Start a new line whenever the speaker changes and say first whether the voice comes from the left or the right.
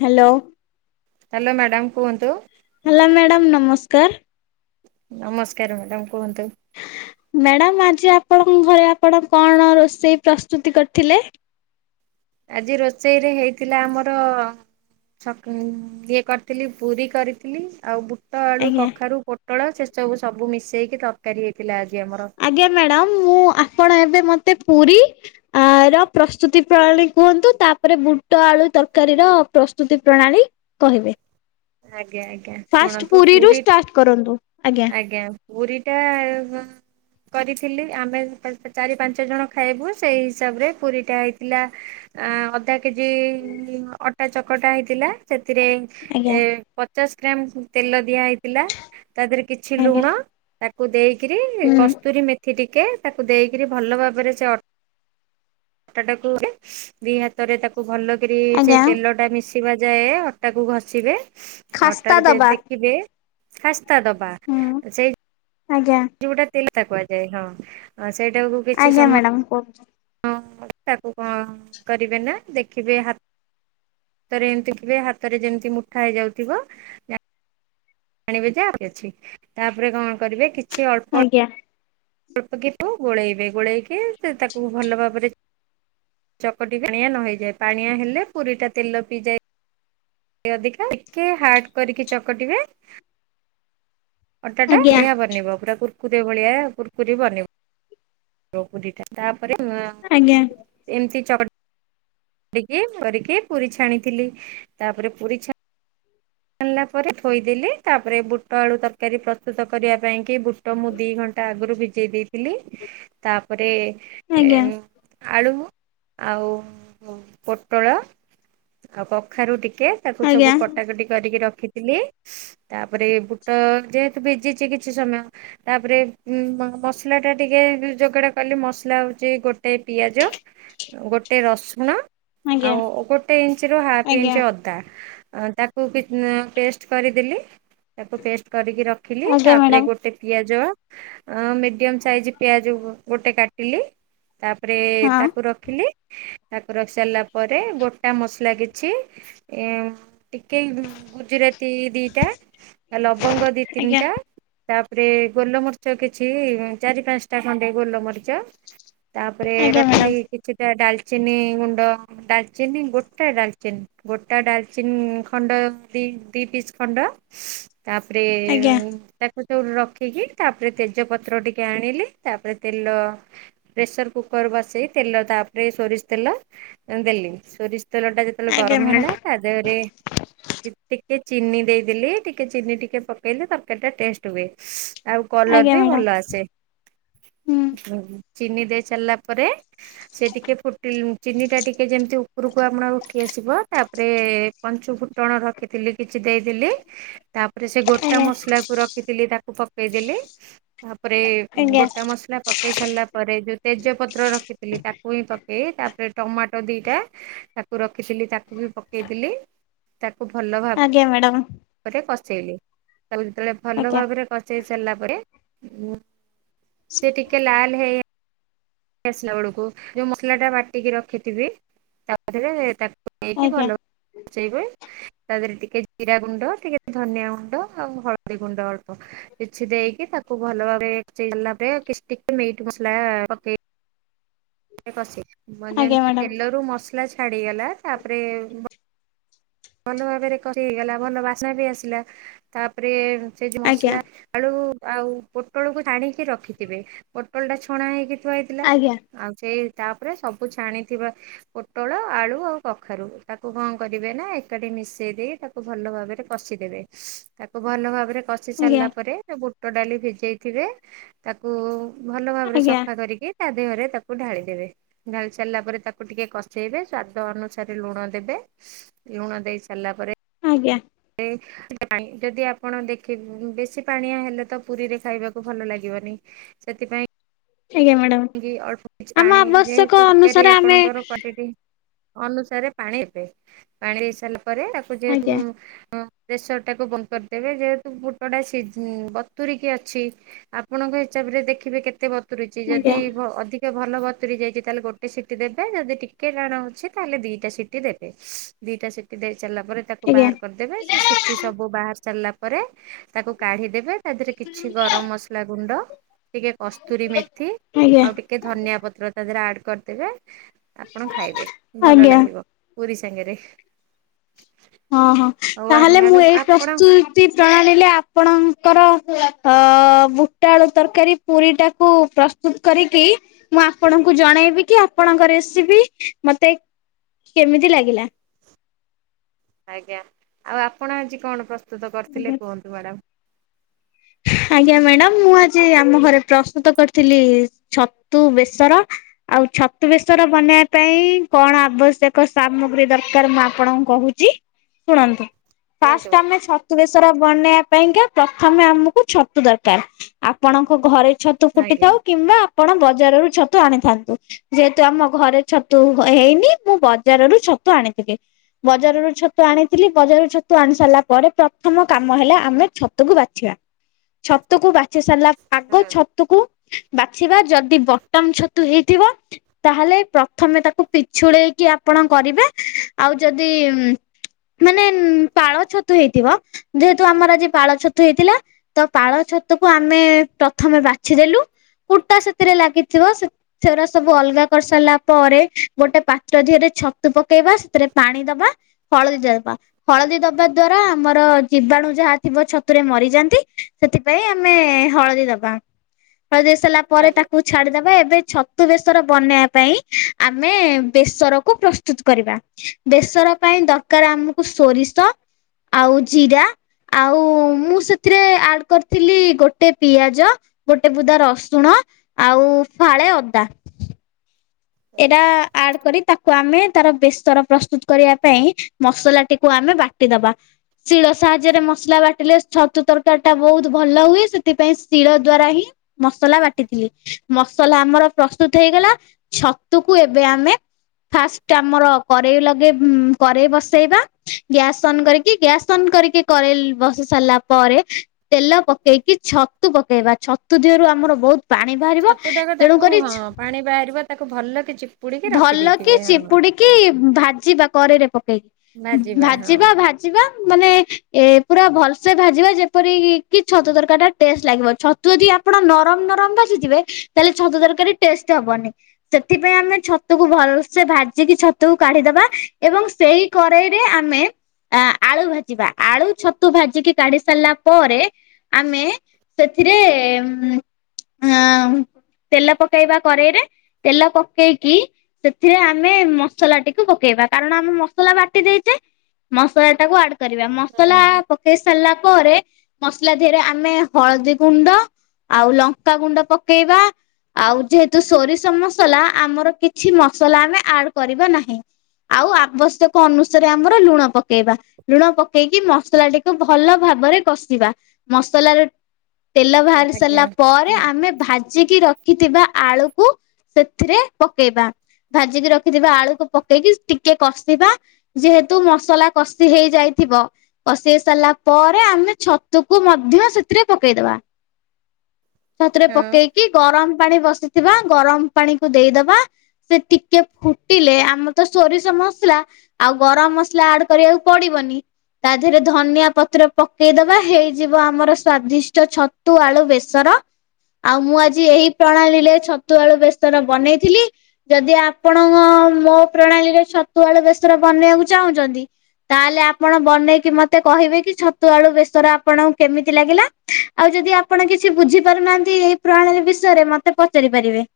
left: Hello.
right: Hello madam କୁହନ୍ତୁ।
left: Hello madam ନମସ୍କାର।
right: ନମସ୍କାର ମ୍ୟାଡ଼ାମ କୁହନ୍ତୁ।
left: ମ୍ୟାଡାମ ଆଜି ଆପଣଙ୍କ ଘରେ ଆପଣ କଣ ରୋଷେଇ ପ୍ରସ୍ତୁତି କରିଥିଲେ?
right: ଆଜି ରୋଷେଇରେ ହେଇଥିଲା ଆମର ଛକ ଇଏ କରିଥିଲି ପୁରୀ କରିଥିଲି ଆଉ ବୁ ଟ ଆଳୁ
left: ଆଜ୍ଞା
right: କଖାରୁ ପୋଟଳ ସେ ସବୁ ସବୁ ମିଶେଇକି ତରକାରୀ ହେଇଥିଲା ଆଜି ଆମର।
left: ଆଜ୍ଞା ମ୍ୟାଡ଼ାମ ମୁଁ ଆପଣ ଏବେ ମତେ ପୁରୀ ଆ ର ପ୍ରସ୍ତୁତି ପ୍ରଣାଳୀ କୁହନ୍ତୁ, ତାପରେ ବୁଟ ଆଳୁ ତରକାରୀର ପ୍ରସ୍ତୁତି ପ୍ରଣାଳୀ କହିବେ?
right: ଆଜ୍ଞା ଆଜ୍ଞା
left: ଫାଷ୍ଟ
right: ଶୁଣନ୍ତୁ,
left: ପୁରୀରୁ
right: ପୁରୀ
left: ଷ୍ଟାର୍ଟ କରନ୍ତୁ।
right: ଆଜ୍ଞା। ପୁରିଟା ଆ କରିଥିଲି ଆମେ ଚାରି ପାଞ୍ଚ ଜଣ ଖାଇବୁ ସେଇ ହିସାବରେ ପୁରୀଟା ହେଇଥିଲା। ଅ ଅଧା କେଜି ଅଟା ଚକଟା ହେଇଥିଲା ସେଥିରେ
left: [unintelligible]
right: ଏ ପଚାଶ ଗ୍ରାମ ତେଲ ଦିଆହଇଥିଲା ତା ଦେହରେ କିଛି
left: ଆଜ୍ଞା
right: ଲୁଣ ତାକୁ ଦେଇକିରି
left: ହୁଁ
right: କସ୍ତୁରୀ ମେ ଥି ଟିକେ ତାକୁ ଦେଇକିରି ଭଲ ଭାବରେ ସେ ଅଟା ଟାକୁ ଦିଇ ହା ତ ରେ ତାକୁ ଭଲ କରି ସେଇ
left: ଆଜ୍ଞା
right: ତେଲ ଟା ମିଶିବା ଯାଏ ଅଟାକୁ ଘଷିବେ।
left: ଖାସ୍ତା
right: ଅଟାରେ ଯେ
left: ଦବା
right: ଦେଖିବେ ଖାସ୍ତା ଦବା
left: ହୁଁ
right: ସେଇ
left: ଆଜ୍ଞା।
right: ଯୋଉଟା [unintelligible] କୁହାଯାଏ ହଁ ସେଇଟାକୁ
left: ଆଜ୍ଞା ମ୍ୟାଡ଼ାାମ କହନ୍ତୁ।
right: ହଁ ତାକୁ କଣ କରିବେ ନା ଦେଖିବେ ହା ହାତରେ ଏମିତି ଦେଖିବେ ମୁଠା ହାତ ରେ ଯେମିତି ମୁଠା ହେଇଯାଉଥିବ ଯାଣିବେ ଯେ ଆହୁରି ଅଛି ତାପରେ କଣ କରିବେ କିଛି ଅଳ୍ପ
left: ଆଜ୍ଞା।
right: ଅଳ୍ପ କି ଗୋଳେଇବେ ଗୋଳେଇକି ସେ ତାକୁ ଭଲ ଭାବରେ ଚକଟି ପାଣିଆ ନ ହେଇଯାଏ ପାଣିଆ ହେଲେ ପୁରୀ ଟା ତେଲ ପିଇଯାଏ। ଅଧିକା ଟିକେ ହାଡ କରିକି ଚକଟିବେ। ଅଟାଟା
left: ଆଜ୍ଞା
right: ବଢିଆ ବନିବ ପୁରା କୁୁରକୁରି ଭଳିଆ କୁୁରକୁରି ବନିବ। [inaudible] ତା ଉପରେ [inaudible]
left: ଆଜ୍ଞା।
right: ଏମିତି ଚଢ ଟିକି କରିକି ପୁରୀ ଛାଣିଥିଲି ତାପରେ ପୁରୀ ଛା ଛାଣିଲା ପରେ ଥୋଇଦେଲି ତାପରେ ବୁଟ ଆଳୁ ତରକାରୀ ପ୍ରସ୍ତୁତ କରିବା ପାଇଁ କି ବୁ ବୁଟ ମୁଁ ଦି ଘଣ୍ଟା ଆଗରୁ ଭିଜେଇ ଦେଇଥିଲି ତାପରେ ଏ
left: ଆଜ୍ଞା
right: ମ ଆଳୁ ଆଉ ପୋଟଳ ଆଉ କଖାରୁ ଟିକେ ତାକୁ ସବୁ
left: ଆଜ୍ଞା
right: କଟାକଟି କରିକି ରଖିଥିଲି। ତାପରେ ବୁଟ ଯେହେତୁ ଭିଜିଛି କିଛି ସମୟ ତାପରେ ଉ ମସଲା ଟା ଟିକେ ଯୋଗାଡ କଲି ମସଲା ହଉଛି ଗୋଟେ ପିଆଜ ଗୋଟେ ରସୁଣ
left: ଆଜ୍ଞା।
right: ଆଉ ଗୋଟେ ଇଞ୍ଚରୁ ହାଫ୍
left: ଆଜ୍ଞା।
right: ଇଞ୍ଚ ଅଦା ଅ ତାକୁ କି ଉଁ ପେଷ୍ଟ କରିଦେଲି ତାକୁ ପେଷ୍ଟ କରିକି ରଖିଲି
left: ଆଜ୍ଞା
right: ତାପରେ
left: ମ୍ୟାଡ଼ାମ
right: ଗୋଟେ ପିଆଜ ଅଁ ମିଡିୟମ ସାଇଜ ପିଆଜ ଗୋଟେ କାଟିଲି ତାପ ତାପରେ
left: ହଁ।
right: ତାକୁ ରଖିଲି। ତାକୁ ରଖି ସାରିଲା ପରେ ଗୋଟା ମସଲା କିଛି ଇମ ଟିକେ ଗୁଜୁରାତି ଦିଟା ଆଉ ଲବଙ୍ଗ ଦି
left: ଆଜ୍ଞା
right: ତିନିଟା ତାପରେ ଗୋଲମରିଚ କିଛି ଚାରି ପାଞ୍ଚଟା ଖଣ୍ଡେ ଗୋଲମରିଚ। ତାପରେ
left: ଆଜ୍ଞା ମ୍ୟାଡ଼ାମ
right: ରଖିଲି କି କିଛିଟା ଡାଲଚିନି ଗୁଣ୍ଡ ଡାଲଚିନି ଗୋଟା ଡାଲଚିନି ଗୋଟା ଡାଲଚିନି ଖଣ୍ଡ ଦି ଦି ପିସ୍ ଖଣ୍ଡ ତାପରେ
left: ଆଜ୍ଞା
right: ତା ସେଥିରୁ ଗୁଟେ ରଖିକି ତାପରେ ତେଜପତ୍ର ଟିକେ ଆଣିଲି ତାପରେ ତେଲ ପ୍ରେସର କୁକର ବସେଇ ତେଲ ତାପରେ ସୋରିଷ ତେଲ ଦେଲି ସୋରିଷ ତେଲଟା ଯେତ ତେବେଳେ
left: ଆଜ୍ଞା
right: ଗରମ ହେଲା
left: ମ୍ୟାଡ଼ାମ
right: ତା ଦେହରେ ଟି ଟିକେ ଚିନି ଦେଇଦେଲି ଟିକେ ଚିନି ଟିକେ ପକେଇଲେ ତରକାରୀ ଟା ଟେଷ୍ଟ ହୁଏ। ଆଉ କଲର
left: ଆଜ୍ଞା
right: ବି
left: ମ୍ୟାଡ଼ାମ।
right: ଭଲ ଆସେ।
left: ହୁଁ।
right: ଚିନି ଦେଇ ସାରିଲା ପରେ ସେ ଟିକେ ଫୁଟିଲ ଚିନି ଟା ଟିକେ ଯେମିତି ଉପରୁକୁ ଆମର ଉଠି ଆସିବ ତାପରେ ପଞ୍ଚୁ ଫୁଟଣ ରଖିଥିଲି କିଛି ଦେଇଦେଲି ତାପରେ ସେ ଗୋଟା
left: ଆଜ୍ଞା
right: ମସଲାକୁ ରଖ ରଖିଥିଲି ତାକୁ ପକେଇଦେଲି ତାପରେ
left: ଆଜ୍ଞା
right: ଗୋଟା ମସଲା ପକେଇସାରିଲା ପରେ ଯୋଉ ତେଜପତ୍ର ରଖିଥିଲି ତାକୁ ହିଁ ପକେଇ ତାପରେ ଟମାଟୋ ଦିଟା ତାକୁ ରଖିଥିଲି ତାକୁ ବି ପକେଇଦେଲି। ତାକୁ ଭଲ
left: ଆଜ୍ଞା ମ୍ୟାଡ଼ାମ
right: ଭାବରେ କସେଇଲି ତାକୁ ଯେତେବେଳେ ଭଲ
left: ଆଜ୍ଞା
right: ଭାବରେ କଚେଇ ସାରିଲା ପରେ ସେ ଟିକେ ଲାଲ ହେଇ ଇଆସିଲା ବେଳକୁ ଯୋଉ ମସଲା ଟା ବାଟିକି ରଖିଥିବି ତାଦିହରେ ତାକୁ ନେଇକି
left: ଆଜ୍ଞା
right: ଭଲ ସେଇ ବେ ତା ଦେହରେ ଟିକେ ଜିରା ଗୁଣ୍ଡ ଟିକେ ଧନିଆ ଗୁଣ୍ଡ ଆଉ ହଳଦୀ ଗୁଣ୍ଡ ଅଳ୍ପ କିଛି ଦେଇକି ତାକୁ ଭଲ ଭାବରେ ଇଦେଲା ପରେ କିଛି ଟକେ ମିଟ୍ ମସଲା ପକେଇ କଶେ ଯେମତି
left: ଆଜ୍ଞା ମ୍ୟାଡ଼ାମ।
right: ତେଲରୁ ମସଲା ଛାଡିଗଲା ତାପରେ ଭଲ ଭାବରେ କଷୀ ହେଇଗଲା ଭଲ ବାସ୍ନା ବି ଆସିଲା ତାପରେ ସେ ଯଉ
left: ଆଜ୍ଞା
right: ମସଲା ଆଳୁ ଆଉ ପୋଟଳକୁ ଛାଣିକି ରଖିଥିବେ ପୋଟଳଟା ଛଣା ହେଇକି ଥୁଆ ହେଇଥିଲା।
left: ଆଜ୍ଞା
right: ଆଉ ସେଇ ତାପରେ ସବୁ ଛାଣିଥିବା। ପୋଟଳ ଆଳୁ ଆଉ କଖାରୁ ତାକୁ କଣ କରିବେ ନା ଏ ଏକାଠି ମିଶେଇ ଦେଇ ତାକୁ ଭଲ ଭାବରେ କଷିଦେବେ ତାକୁ ଭଲ ଭାବରେ କସ କଷିସାରିଲା ପରେ ଯୋଉ ବୁଟ ଡାଲି ଭିଜେଇଥିବେ ତାକୁ ଭଲ ଭାବରେ
left: ଆଜ୍ଞା ଆଜ୍ଞା
right: ସଫା କରିକି ତା ଦେହରେ ତାକୁ ଢାଳି ଦେବେ। ଢାଳି ସାରିଲା ପରେ ତାକୁ ଟିକେ କଷେଇବେ ସ୍ଵାଦ ଅନୁସାରେ ଲୁଣ ଦେବେ। ଲୁଣ ଦେଇ ସାରିଲା ପରେ
left: ଆଜ୍ଞା।
right: ଏ ପାଣି ଯଦି ଆପଣ ଦେଖିବେ ବେଶୀ ପାଣିଆ ହେଲେ ତ ପୁରୀରେ ଖାଇବାକୁ ଭଲ ଲାଗିବନି। ସେଥିପାଇଁ
left: ଆଜ୍ଞ ମ୍ୟାଡ଼ାମ।
right: ଅଳ୍ପ କିଚ୍
left: ଆମ
right: ପାଣି
left: ଆବଶ୍ୟକ
right: ଯେହେତୁ ତରକାରୀ
left: ଅନୁସାରେ ଆମେ
right: ଆପଣଙ୍କର କ ଅନୁସାରେ ପାଣି ଏବେ ପାଣି ହେଇ ସାରିଲା ପରେ ତାକୁ ଯେହେତୁ
left: ଆଜ୍ଞା
right: ପ୍ରେସରଟାକୁ ବନ୍ଦ କରିଦେବେ ଯେହେତୁ ବୁଟଟା ସି ବତୁରିକି ଅଛି। ଆପଣଙ୍କ ହିସାବରେ ଦେଖିବେ କେତେ ବତୁରୁଛି ଯଦି
left: ଆଜ୍ଞା
right: ଅଧିକ ଭଲ ଭତୁରି ଯାଇଛି ତାହେଲେ ଗୋଟେ ସିଟି ଦେବେ ଯଦି ଟିକେ ଟାଣ ହଉଛି ତାହେଲେ ଦିଟା ସିଟି ଦେବେ। ଦିଇଟା ସିଟି ଦେଇ ସାରିଲା ପରେ ତାକୁ
left: ଆଜ୍ଞା
right: ବାହାର କରିଦେବେ ସେ ସିଟିି ସବୁ ବାହାର ସାରିଲା ପରେ ତାକୁ କାଢିଦେବେ। ତା ଦେହରେ କିଛି ଗରମ ମସଲା ଗୁଣ୍ଡ ଟିକେ କସ୍ତୁରୀ ମେଥି
left: ଆଜ୍ଞା
right: ଆଉ ଟିକେ ଟିକେ ଧନିଆ ପତ୍ର ତା ଦେହରେ ଆଡ଼୍ କରିଦେବେ ଆପଣ ଖାଇବେ ଭଲ
left: ଆଜ୍ଞା।
right: ଲାଗିବ। ପୁରି ସାଙ୍ଗେରେ।
left: ହଁ ହଁ
right: ଆ
left: ତାହେଲେ ମୁଁ
right: ମ୍ୟାଡ଼ାମ
left: ଏଇ
right: ଆପଣ
left: ପ୍ରସ୍ତୁତ ପ୍ରଣାଳୀରେ ଆପଣଙ୍କର ବୁଟଆଳୁ ତରକାରୀ। ପୁରୀ ଟାକୁ ପ୍ରସ୍ତୁତ କରିକି ମୁଁ ଆପଣଙ୍କୁ ଜଣେଇବି କି ଆପଣଙ୍କ ରେସିପି ମତେ କେମିତି ଲାଗିଲା?
right: ଆଜ୍ଞା ଆଉ ଆପଣ ଆଜି କଣ ପ୍ରସ୍ତୁତ କରିଥିଲେ
left: ଆଜ୍ଞା।
right: କୁହନ୍ତୁ ମ୍ୟାଡ଼ାମ?
left: ଆଜ୍ଞା ମ୍ୟାଡାମ ମୁଁ ଆଜି ଆମ ଘରେ ପ୍ରସ୍ତୁତ କରିଥିଲି ଛତୁ ବେସର। ଆଉ ଛତୁ ବେଶର ବନେଇବା ପାଇଁ କଣ ଆବଶ୍ୟକ ସାମଗ୍ରୀ ଦରକାର ମୁଁ ଆପଣଙ୍କୁ କହୁଛି? ଶୁଣନ୍ତୁ ଫାଷ୍ଟ
right: କୁହନ୍ତୁ।
left: ଆମେ ଛତୁ ବେଶର ବନେଇବା ପାଇଁକା ପ୍ରଥମେ ଆମକୁ ଛତୁ ଦରକାର ଆପଣଙ୍କ ଘରେ ଛତୁ ଫୁଟି
right: ଆଜ୍ଞା।
left: ଥାଉ କିମ୍ବା ଆପଣ ବଜାରରୁ ଛତୁ ଆଣିଥାନ୍ତୁ। ଯେହେତୁ ଆମ ଘରେ ଛତୁ ହେଇନି ମୁଁ ବଜାରରୁ ଛତୁ ଆଣିଥିଲି। ବଜାରରୁ ଛତୁ ଆଣିଥିଲି ବଜାରରୁ ଛତୁ ଆଣି ସାରିଲା ପରେ ପ୍ରଥମ କାମ ହେଲା ଆମେ ଛତୁକୁ ବାଛିବା। ଛତୁକୁ ବାଛି ସାରିଲା ଆଗ
right: ହୁଁ
left: ଛ ଛତୁକୁ ବାଛିବା ଯଦି ବଟମ ଛତୁ ହେଇଥିବ। ତାହେଲେ ପ୍ରଥମେ ତାକୁ ପିଛୁଳେଇକି ଆପଣ କରିବେ ଆଉ ଯଦି ମାନେ ପାଳ ଛତୁ ହେଇଥିବ ଯେହେତୁ ଆମର ଆଜି ପାଳ ଛତୁ ହେଇଥିଲା। ତ ପାଳ ଛତୁକୁ ଆମେ ପ୍ରଥମେ ବାଛିଦେଲୁ କୁଟା ସେଥିରେ ଲାଗିଥିବ। ସେଗୁରା ସବୁ ଅଲଗା କରିସାରିଲା ପରେ ଗୋଟେ ପାତ୍ର ଦେିହରେ ଛତୁ ପକେଇବା ସେଥିରେ ପାଣି ଦବା ହଳଦୀ ଦବା ହଳଦୀ ଦବା ଦ୍ଵାରା ଆମର ଜୀବାଣୁ ଯାହା ଥିବ ଛତୁରେ ମରିଯାନ୍ତି। ସେଥିପାଇଁ ଆମେ ହଳଦୀ ଦବା ହଳଦୀ ସାରିଲା ପରେ
right: ଆଜ୍ଞା
left: ତାକୁ ଛାଡିଦବା ଏବେ ଛତୁ ବେସର ବନେଇବା ପାଇଁ ଆମେ ବେସରକୁ ପ୍ରସ୍ତୁତ କରିବା। ବେସର ପାଇଁ ଦରକାର ଆମକୁ ସୋରିଷ। ଆଉ ଜିରା ଆଉ ମୁଁ ସେ ଆଡ଼ କରିଥିଲି ଗୋଟେ ପିଆଜ ଗୋଟେ ବୁଦା ରସୁଣ। ଆଉ ଫାଳେ ଅଦା। ଏଟା ଆଡ଼ କରି ତାକୁ ଆମେ ତାର ବେସ୍ତର ପ୍ରସ୍ତୁତ କରିବା ପାଇଁ ମସଲା ଟିକୁ ଆମେ ବା ଟି ଦବା। ଶିଳ ସାହାଯ୍ୟରେ ମସଲା ବାଟିଲେ ଛତୁ ତରକାରୀଟା ବୋହୁତ୍ ଭଲ ହୁଏ ସେଥିପାଇଁ ଶିଳ ଦ୍ଵାରା ହିଁ ମସଲା ବାଟିଥିଲି ମସଲା ଆମର ପ୍ରସ୍ତୁତ ହେଇଗଲା। ଛତୁକୁ ଏବେ ଆମେ ଫାଷ୍ଟ ଆମର କରେଇ ଲଗେଇ କରେଇ ବସେଇବା। ଗ୍ୟାସ୍ ଅନ୍ କରିକି ଗ୍ୟାସ୍ ଅନ୍ କରିକି କରେଇ ବସି ସାରିଲା ପରେ ତେଲ ପକେଇକି ଛତୁ ପକେଇବା ଛତୁ ଦିହରୁ ଆମର ବହୁତ ପାଣି ବାହାରିବ
right: ଛତୁଟାକୁ
left: ତେଣୁ
right: ତାକୁ
left: କରି
right: ହଁ
left: ଛ୍
right: ପାଣି ବାହାରିବ ତାକୁ ଭଲ କି ଚି
left: ଭଲ କି ଚିପୁଡି଼କି ଭାଜିବା କରେଇରେ ପକେଇ ଭାଜିବା ଭା ଜିବା ମାନେ ଏ ପୁରା ଭଲସେ ଭାଜିବା ଯେପରି କି ଛତୁ ତରକାରୀଟା ଟେଷ୍ଟ ଲାଗିବ। ଛ ତୁ ଅଦି ଆପଣ ନରମ ନରମ ଭାଜିଥିବେ ତାହେଲେ ଛତୁ ତରକାରୀ ଟେଷ୍ଟ ହବନି। ସେଥିପାଇଁ ଆମେ ଛତୁକୁ ଭଲସେ ଭାଜିକି ଛତୁକୁ କାଢି଼ଦବା ଏବଂ ସେଇ କରେଇରେ ଆମେ ଆ ଆଳୁ ଭାଜିବା ଆଳୁ ଛତୁ ଭାଜିକି କାଢ଼ି ସାରିଲା ପରେ ଆମେ ସେଥିରେ ଉଁ ଅଁ ତେଲ ପକେଇବା କରେଇରେ ତେଲ ପକେଇକି ସେଥିରେ ଆମେ ମସଲାଟିକୁ ପକେଇବା। କାରଣ ଆମ ମସଲା ବାଟି ଦେଇଚେ। ମସଲାଟାକୁ ଆଡ଼୍ କରିବା ମସଲା
right: ହୁଁ
left: ପ କେଇ ସାରିଲା ପରେ ମସଲା ଧିଅରେ ଆମେ ହଳଦୀ ଗୁଣ୍ଡ ଆଉ ଲଙ୍କାଗୁଣ୍ଡ ପକେଇବା ଆଉ ଯେହେତୁ ସୋରିଷ ମସ୍ ସଲା ଆମର କିଛି ମସଲା ଆମେ ଆଡ଼୍ କରିବା ନାହିଁ। ଆଉ ଆବଶ୍ୟକ ଅନୁସାରେ ଆମର ଲୁଣ ପକେଇବା। ଲୁଣ ପକେଇକି ମସଲାଟିକୁ ଭଲ ଭାବରେ କଷିବା। ମସଲାର ତେଲ ବାହାରି
right: ଆଜ୍ଞା
left: ସାରିଲା ପରେ ଆମେ ଭାଜିକି ରଖିଥିବା ଆଳୁକୁ ସେଥିରେ ପକେଇବା ଭାଜିକି ରଖିଥିବା ଆଳୁକୁ ପକେଇକି ଟିକେ କଷିବା। ଯେହେତୁ ମସଲା କଷି ହେଇଯାଇଥିବ। କଷି ହେଇ ସାରିଲା ପରେ ଆମେ ଛତୁକୁ ମଧ୍ୟ ସେଥିରେ ପକେଇଦବା। ଛତୁରେ
right: ହଁ।
left: ପକେଇକି ଗରମ ପାଣି ବସିଥିବା ଗରମ ପାଣିକୁ ଦେଇଦବା। ସେ ଟିକେ ଫୁଟିଲେ ଆମ ତ ସୋରିଷ ମସଲା ଆଉ ଗରମ ମସଲା ଆଡ଼୍ କରିବାକୁ ପଡ଼ିବନି। ତା ଧିଅରେ ଧନିଆ ପତ୍ର ପକେଇଦବା ହେଇଯିବ ଆମର ସ୍ଵାଦିଷ୍ଟ ଛତୁ ଆଳୁ ବେସର। ଆଉ ମୁଁ ଆଜି ଏହି ପ୍ରଣାଲିଲେ ଛତୁ ଆଳୁ ବେସର ବନେଇଥିଲି। ଯଦି ଆପଣଙ୍କ ମୋ ପ୍ରଣାଳୀରେ ଛତୁ ଆଳୁ ବେସର ବନେଇବାକୁ ଚାହୁଁଚନ୍ତି ତାଲେ ଆପଣ ବନେଇକି ମତେ କହିବେ କି ଛତୁ ଆଳୁ ବେସର ଆପଣଙ୍କୁ କେମିତି ଲାଗିଲା। ଆଉ ଯଦି ଆପଣ କିଛି ବୁଝିପାରୁନାହାନ୍ତି ଏଇ ପ୍ରଣାଳୀ ବିଷୟରେ ମତେ ପଚାରି ପାରିବେ।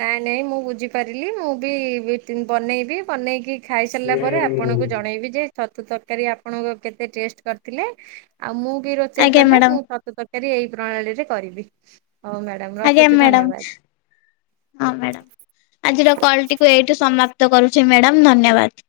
right: ନାଇଁ ନାଇଁ ମୁଁ ବୁଝିପାରିଲି ମୁଁ ବି ବି ତିନ୍ ବନେଇବି ବନେଇକି ଖାଇ ସାରିଲା ପରେ ଆପଣଙ୍କୁ ଜଣେଇବି ଯେ ଛତୁ ତରକାରୀ ଆପଣଙ୍କ କେତେ ଟେଷ୍ଟ କରିଥିଲେ। ଆଉ ମୁଁ ବି ରୋଷେଇ
left: ଆଜ୍ଞା
right: କଲେ
left: ମ୍ୟାଡ଼ାମ
right: ମୁଁ ଛତୁ ତରକାରୀ ଏଇ ପ୍ରଣାଳୀରେ କରିବି। ହଉ ମ୍ୟା
left: ଆଜ୍ଞା
right: ରଖୁଚୁ
left: ମ୍ୟାଡ଼ାମ
right: ଧନ୍ୟବାଦ।
left: ହଁ ମ୍ୟାଡାମ୍ ଆଜିର କଲ୍ ଟିକୁ ଏଇଠୁ ସମାପ୍ତ କରୁଛି ମ୍ୟାଡାମ୍ ଧନ୍ୟବାଦ।